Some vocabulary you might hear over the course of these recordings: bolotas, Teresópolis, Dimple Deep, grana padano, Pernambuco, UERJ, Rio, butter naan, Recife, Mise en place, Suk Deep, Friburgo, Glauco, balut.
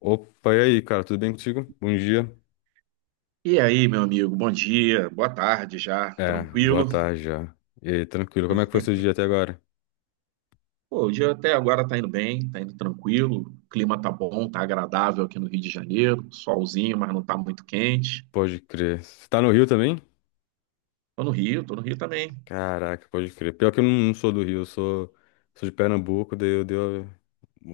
Opa, e aí, cara, tudo bem contigo? Bom dia. E aí, meu amigo, bom dia, boa tarde já, É, boa tranquilo? tarde já. E aí, tranquilo, como é que foi seu dia até agora? Pô, o dia até agora tá indo bem, tá indo tranquilo, o clima tá bom, tá agradável aqui no Rio de Janeiro, solzinho, mas não tá muito quente. Pode crer. Você tá no Rio também? Tô no Rio também. Caraca, pode crer. Pior que eu não, não sou do Rio, eu sou de Pernambuco, daí eu deu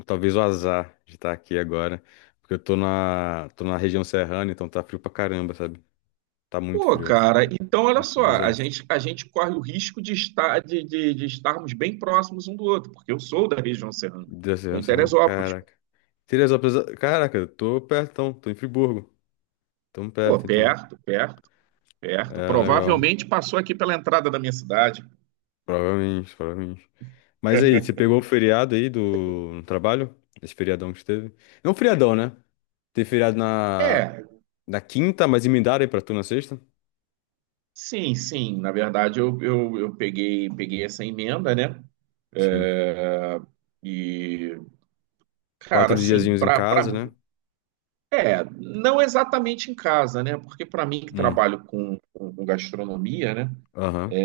talvez o azar de estar aqui agora, porque eu tô na região serrana, então tá frio pra caramba, sabe? Tá muito Pô, frio. cara, então olha Nossa, só, a bizarro. gente, a gente corre o risco de estar, de estarmos bem próximos um do outro, porque eu sou da região serrana, Da tô região em serrana, Teresópolis. caraca. Teresópolis, caraca, eu tô perto, então, tô em Friburgo. Tamo Pô, perto, então. perto, perto, perto. É, legal. Provavelmente passou aqui pela entrada da minha cidade. Provavelmente, provavelmente. Mas aí, você pegou o feriado aí do no trabalho? Esse feriadão que teve? É um feriadão, né? Teve feriado na, É, na quinta, mas emendaram aí pra tu na sexta? sim, sim. Na verdade, eu peguei essa emenda, né? Sim. Ah, E, cara, Quatro assim, diazinhos em casa, né? Não exatamente em casa, né? Porque para mim que Hum, trabalho com gastronomia, né? aham.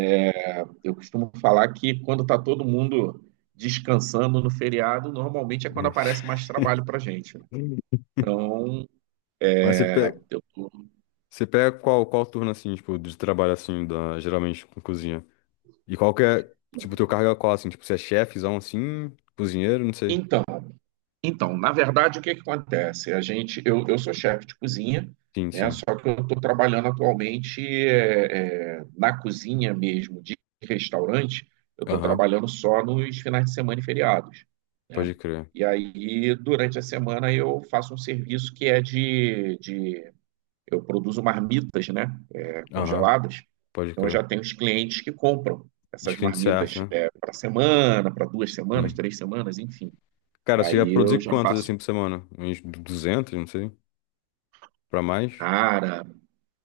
Eu costumo falar que quando tá todo mundo descansando no feriado, normalmente é quando aparece mais trabalho pra gente, né? Hum. Então, Mas você pega, eu tô. você pega qual turno, assim, tipo, de trabalho, assim, da, geralmente com cozinha? E qual que é, tipo, teu cargo é qual, assim? Tipo, você é chefezão, assim, cozinheiro, não sei. Então, Então, na verdade, o que que acontece? Eu sou chefe de cozinha, Sim, né? sim. Só que eu estou trabalhando atualmente na cozinha mesmo de restaurante. Eu estou Aham, trabalhando só nos finais de semana e feriados, né? pode crer. E aí, durante a semana, eu faço um serviço que é de eu produzo marmitas, né? Aham, Congeladas. pode Então, eu crer. já tenho os clientes que compram essas Descrente certo, marmitas né? Para semana, para 2 semanas, Sim. 3 semanas, enfim. Cara, você ia Aí eu produzir já quantas faço. assim por semana? Uns 200, não sei. Pra mais? Cara,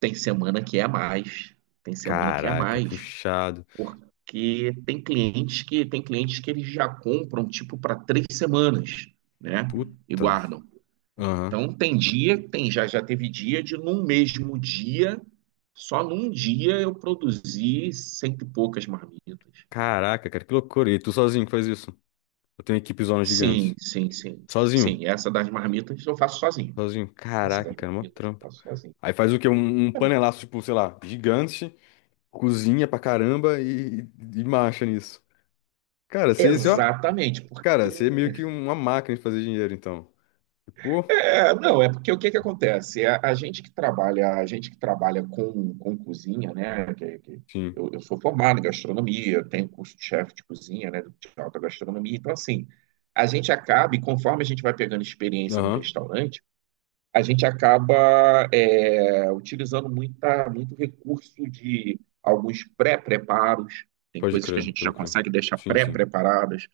tem semana que é mais, tem semana que é Caraca, mais, puxado. porque tem clientes que eles já compram tipo para 3 semanas, né? E Puta. guardam. Aham. Então tem dia, tem já teve dia de num mesmo dia, só num dia eu produzi cento e poucas marmitas. Caraca, cara, que loucura. E tu sozinho que faz isso? Eu tenho equipe zonas Sim, gigantes. sim, sim, Sozinho? sim. Essa das marmitas eu faço sozinho. Sozinho. Essa Caraca, das cara, mó marmitas eu trampo. faço sozinho. Aí faz o quê? Um panelaço, tipo, sei lá, gigante, cozinha pra caramba e marcha nisso. Cara, ó, Exatamente, porque cara, você é meio que uma máquina de fazer dinheiro, então. Pô, É, não, é porque o que que acontece? A gente que trabalha com cozinha, né? Sim. Eu sou formado em gastronomia, tenho curso de chefe de cozinha, né? De alta gastronomia. Então, assim, a gente acaba, e conforme a gente vai pegando experiência no Aham. restaurante, a gente acaba utilizando muita, muito recurso de alguns pré-preparos. Tem Pode coisas que a crer, gente pode já crer. consegue deixar Sim, sim. pré-preparadas.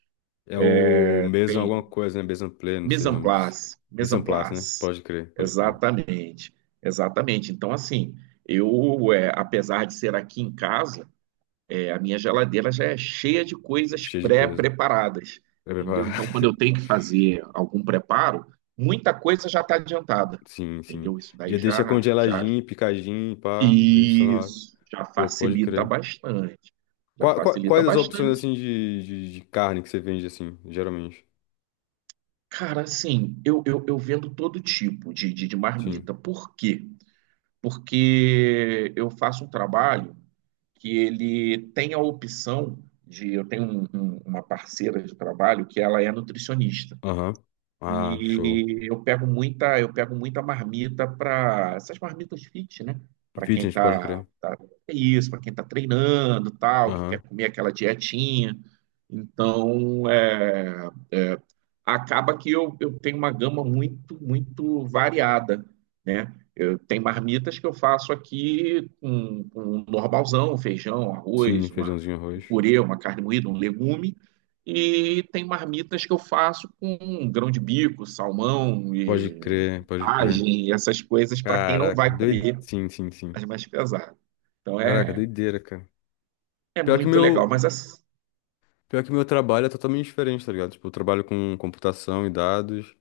É o mesmo alguma Tem. coisa, né? mesmo Play, não sei Mise o en nome disso. place, mise Mise en en place, né? place. Pode crer, pode crer. Exatamente, exatamente. Então, assim, apesar de ser aqui em casa, a minha geladeira já é cheia de coisas Cheio de coisa. pré-preparadas, Pra entendeu? preparar. Então, quando eu tenho que fazer algum preparo, muita coisa já está adiantada, Sim, sim. entendeu? Isso Já daí deixa congeladinho, picadinho, pá. Deixa só na hora. Já Pô, pode facilita crer. bastante, já Qua- qua- facilita quais as opções, bastante. assim, de carne que você vende, assim, geralmente? Cara, assim, eu vendo todo tipo de Sim. marmita. Por quê? Porque eu faço um trabalho que ele tem a opção de. Eu tenho uma parceira de trabalho que ela é nutricionista. Aham. Ah, show. E eu pego muita marmita para essas marmitas fit, né? Para quem Fitness, pode crer. tá é isso, para quem tá treinando, tal, que quer Aham. comer aquela dietinha. Então, acaba que eu tenho uma gama muito, muito variada, né? Tem marmitas que eu faço aqui com um normalzão, um feijão, um Sim, arroz, uma, feijãozinho, um arroz. purê, uma carne moída, um legume. E tem marmitas que eu faço com grão de bico, salmão Pode e crer, pode crer. vagem, essas coisas para quem não Caraca, vai doido. comer Sim, sim, sim. as mais pesadas. Então Caraca, é, doideira, cara. é Pior que muito legal. Mas meu. assim, Pior que meu trabalho é totalmente diferente, tá ligado? Tipo, eu trabalho com computação e dados,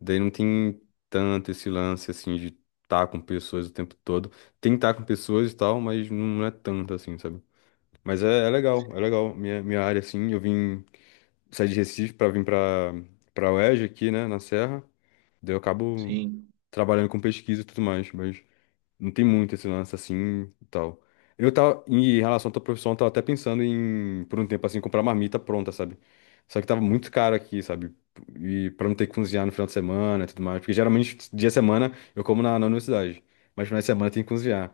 daí não tem tanto esse lance, assim, de estar com pessoas o tempo todo. Tem estar com pessoas e tal, mas não é tanto, assim, sabe? Mas é, é legal, é legal. Minha área, assim, eu vim sair de Recife pra vir pra, pra UERJ aqui, né, na Serra. Daí eu acabo sim, trabalhando com pesquisa e tudo mais, mas não tem muito esse lance assim e tal. Eu tava, em relação à tua profissão, eu tava até pensando em, por um tempo assim, comprar marmita pronta, sabe? Só que tava muito caro aqui, sabe? E pra não ter que cozinhar no final de semana e tudo mais. Porque geralmente, dia de semana, eu como na, na universidade. Mas final de semana tem que cozinhar.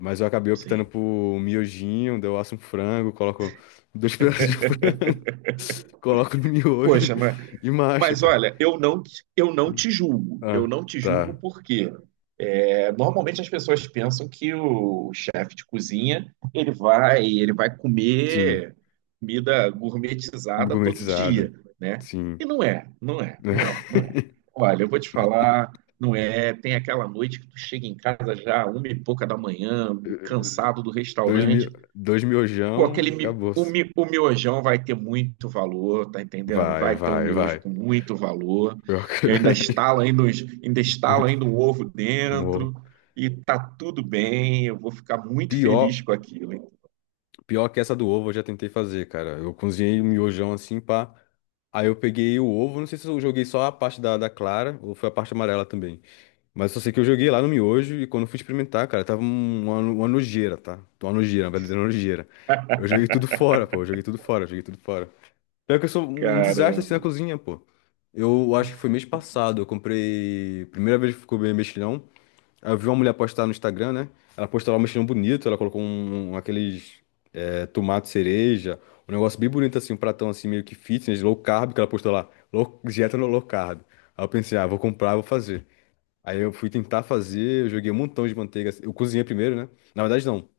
Mas eu acabei optando sim. por um miojinho, daí eu asso um frango, coloco dois pedaços de frango, coloco no miojo Poxa, mas, e marcha, mas cara. olha, eu não te julgo. Eu Ah, não te julgo tá. porque normalmente as pessoas pensam que o chefe de cozinha ele vai Sim. comer comida gourmetizada todo Gourmetizada. dia, né? E Sim. não é, não é, não é, não é. Olha, eu vou te falar, não é. Tem aquela noite que tu chega em casa já uma e pouca da manhã, cansado do Dois, mi... restaurante. Dois Pô, miojão, aquele mi- acabou. o, mi- o miojão vai ter muito valor, tá entendendo? Vai, Vai ter um vai, miojo vai. com muito valor. Pior que... Eu ainda verdade. estalo ainda, os- ainda estalo Muito ainda um ovo bom. dentro e tá tudo bem. Eu vou ficar muito feliz Pior, com aquilo, hein? pior que essa do ovo eu já tentei fazer, cara. Eu cozinhei o miojão assim, pá. Aí eu peguei o ovo, não sei se eu joguei só a parte da, da clara ou foi a parte amarela também. Mas só sei que eu joguei lá no miojo e quando eu fui experimentar, cara, tava uma nojeira, tá? Uma nojeira, uma verdadeira nojeira. Eu joguei tudo fora, pô. Eu joguei tudo fora, eu joguei tudo fora. Pior que eu sou um desastre Caramba. assim na cozinha, pô. Eu acho que foi mês passado, eu comprei. Primeira vez que eu comi mexilhão. Aí eu vi uma mulher postar no Instagram, né? Ela postou lá um mexilhão bonito, ela colocou aqueles tomate cereja, um negócio bem bonito assim, um pratão assim meio que fitness, low carb, que ela postou lá, low, dieta no low carb. Aí eu pensei, ah, vou comprar, vou fazer. Aí eu fui tentar fazer, eu joguei um montão de manteiga. Eu cozinhei primeiro, né? Na verdade, não.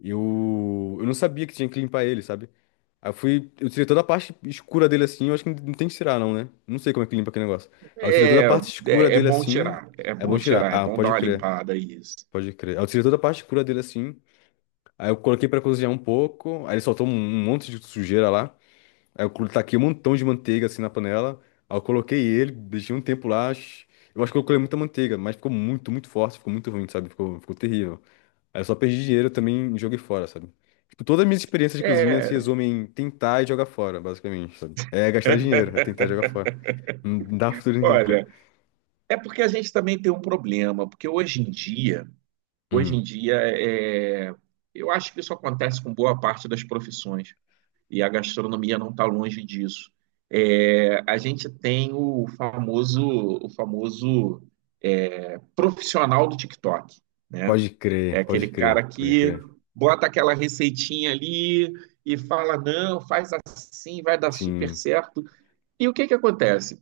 Eu não sabia que tinha que limpar ele, sabe? Aí eu fui, eu tirei toda a parte escura dele assim, eu acho que não tem que tirar não, né? Não sei como é que limpa aquele negócio. Aí eu tirei toda a É, parte escura é, é dele bom assim, tirar, é é bom bom tirar. tirar, é Ah, bom dar pode uma crer, limpada aí, isso. pode crer. Aí eu tirei toda a parte escura dele assim, aí eu coloquei pra cozinhar um pouco, aí ele soltou um monte de sujeira lá. Aí eu colo- taquei um montão de manteiga assim na panela, aí eu coloquei ele, deixei um tempo lá. Sh- Eu acho que eu coloquei muita manteiga, mas ficou muito, muito forte, ficou muito ruim, sabe? Ficou, ficou terrível. Aí eu só perdi dinheiro também e joguei fora, sabe? Tipo, todas as minhas experiências de cozinha se É, resumem em tentar e jogar fora, basicamente, sabe? É gastar dinheiro, é tentar e jogar fora. Não dá futuro nenhum, cara. olha, é porque a gente também tem um problema, porque hoje em dia, hoje Hum. em dia, eu acho que isso acontece com boa parte das profissões. E a gastronomia não está longe disso. É, a gente tem o famoso, o famoso eh, profissional do TikTok, né? Pode É crer, pode aquele crer, cara pode que crer. bota aquela receitinha ali e fala, não, faz assim, vai dar super Sim. certo. E o que que acontece?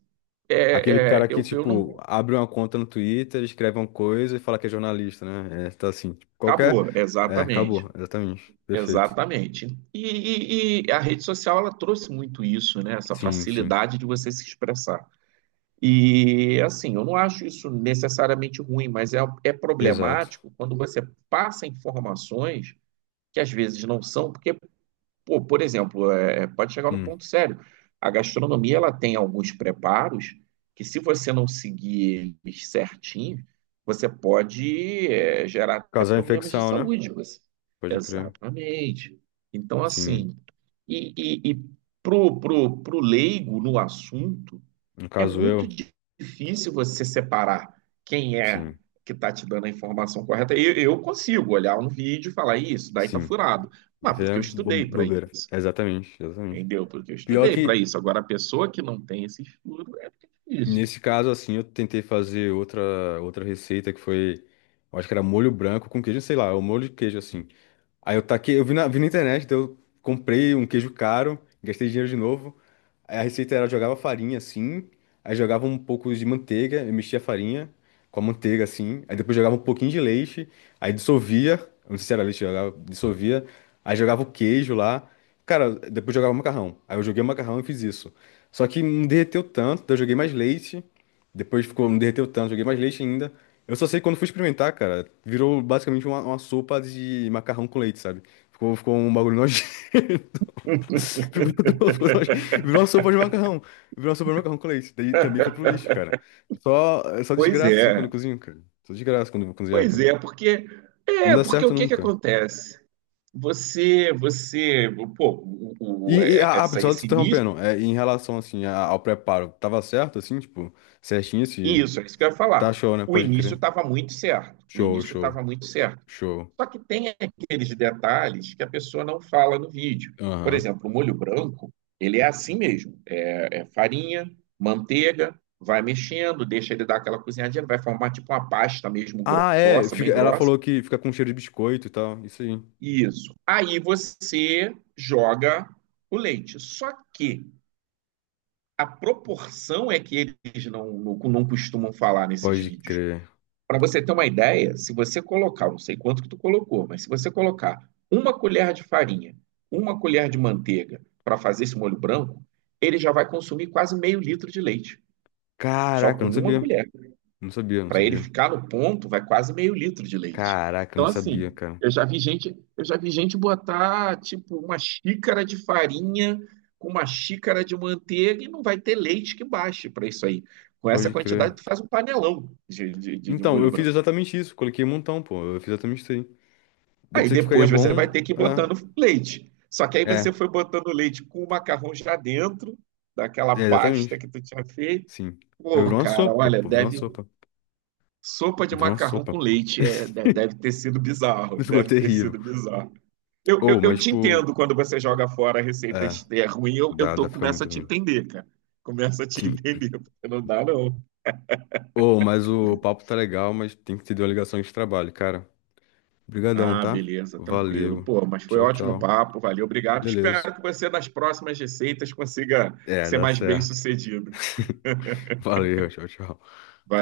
Aquele É, cara é, que, eu não. tipo, abre uma conta no Twitter, escreve uma coisa e fala que é jornalista, né? É, tá assim. Tipo, qualquer. Acabou, É, exatamente. acabou, exatamente. Perfeito. Exatamente. E a rede social ela trouxe muito isso, né? Essa Sim, sim. facilidade de você se expressar. E assim, eu não acho isso necessariamente ruim, mas é Exato. problemático quando você passa informações que às vezes não são, porque, pô, por exemplo, pode chegar num Hum. ponto sério. A gastronomia ela tem alguns preparos que, se você não seguir eles certinho, você pode gerar até Causar problemas de infecção, né? saúde. Você. Pode crer. Exatamente. Então, Sim. assim, e, e pro leigo no assunto No é caso muito eu, difícil você separar quem é sim. que está te dando a informação correta. Eu consigo olhar um vídeo e falar, "Ih, isso daí tá Sim. furado. Mas Isso é porque eu bo- estudei para bobeira. isso, Exatamente, exatamente. entendeu? Porque eu Pior estudei para que, isso. Agora, a pessoa que não tem esse estudo é difícil. nesse caso, assim, eu tentei fazer outra receita que foi. Eu Acho que era molho branco com queijo, sei lá, o molho de queijo, assim. Aí eu taquei, eu vi na internet, então eu comprei um queijo caro, gastei dinheiro de novo. Aí a receita era, eu jogava farinha assim, aí jogava um pouco de manteiga, eu mexia a farinha com a manteiga assim, aí depois jogava um pouquinho de leite, aí dissolvia, eu não sei se era leite, jogava, dissolvia, aí jogava o queijo lá. Cara, depois jogava macarrão. Aí eu joguei o macarrão e fiz isso. Só que não derreteu tanto, daí eu joguei mais leite, depois ficou, não derreteu tanto, joguei mais leite ainda. Eu só sei que quando fui experimentar, cara, virou basicamente uma sopa de macarrão com leite, sabe? Ficou, ficou um bagulho nojento. Ficou tudo, ficou nojento. Virou uma sopa de macarrão. Virou uma sopa de macarrão com leite. Daí também foi pro lixo, cara. Só, é só Pois desgraça, assim, quando é, eu cozinho, cara. Só desgraça quando eu vou cozinhar, pois cara. é, porque Não é dá porque certo o que que nunca. acontece? Você, pô, o, o- é- essa, Só te esse início. interrompendo, em relação, assim, ao preparo, tava certo, assim, tipo, certinho se Isso, é isso que eu ia Tá falar. show, né? O Pode início crer. estava muito certo. O Show, início show, estava muito certo. show. Só que tem aqueles detalhes que a pessoa não fala no vídeo. Por Aham. exemplo, o molho branco, ele é assim mesmo. É, é farinha, manteiga, vai mexendo, deixa ele dar aquela cozinhadinha, vai formar tipo uma pasta mesmo Ah, é. grossa, bem Ela grossa. falou que fica com cheiro de biscoito e tal. Isso aí. Isso. Aí você joga o leite. Só que a proporção é que eles não, não, não costumam falar nesses Pode vídeos. crer. Para você ter uma ideia, se você colocar, eu não sei quanto que tu colocou, mas se você colocar uma colher de farinha, uma colher de manteiga para fazer esse molho branco, ele já vai consumir quase meio litro de leite, só Caraca, eu com não uma sabia. colher. Não sabia, não Para ele sabia. ficar no ponto, vai quase meio litro de leite. Caraca, eu Então, não assim, sabia, cara. eu já vi gente botar tipo uma xícara de farinha com uma xícara de manteiga e não vai ter leite que baixe para isso aí. Com essa Pode crer. quantidade, tu faz um panelão de Então, molho eu fiz branco. exatamente isso. Coloquei um montão, pô. Eu fiz exatamente isso aí. Deve Aí ser que ficaria depois você bom. vai ter que ir botando leite. Só que aí É. você É. foi botando leite com o macarrão já dentro daquela É, pasta exatamente. que tu tinha feito. Sim. Aí Pô, virou uma cara, sopa, olha, pô. Virou uma deve sopa. sopa de Virou uma macarrão sopa. com Pô. leite deve ter sido bizarro, Ficou deve ter terrível. sido bizarro. Eu, eu, Ou, eu mas, te tipo. entendo quando você joga fora a receita É. é ruim, Dá, dá pra ficar começo muito a te ruim. entender, cara. Começo a te Sim. entender, porque não dá não. Ô, mas o papo tá legal, mas tem que ter uma ligação de trabalho, cara. Obrigadão, Ah, tá? beleza, tranquilo. Valeu. Pô, mas foi Tchau, ótimo o tchau. papo, valeu, obrigado. Beleza. Espero que você, nas próximas receitas, consiga É, ser dá mais certo. bem-sucedido. Valeu, tchau, tchau. Valeu.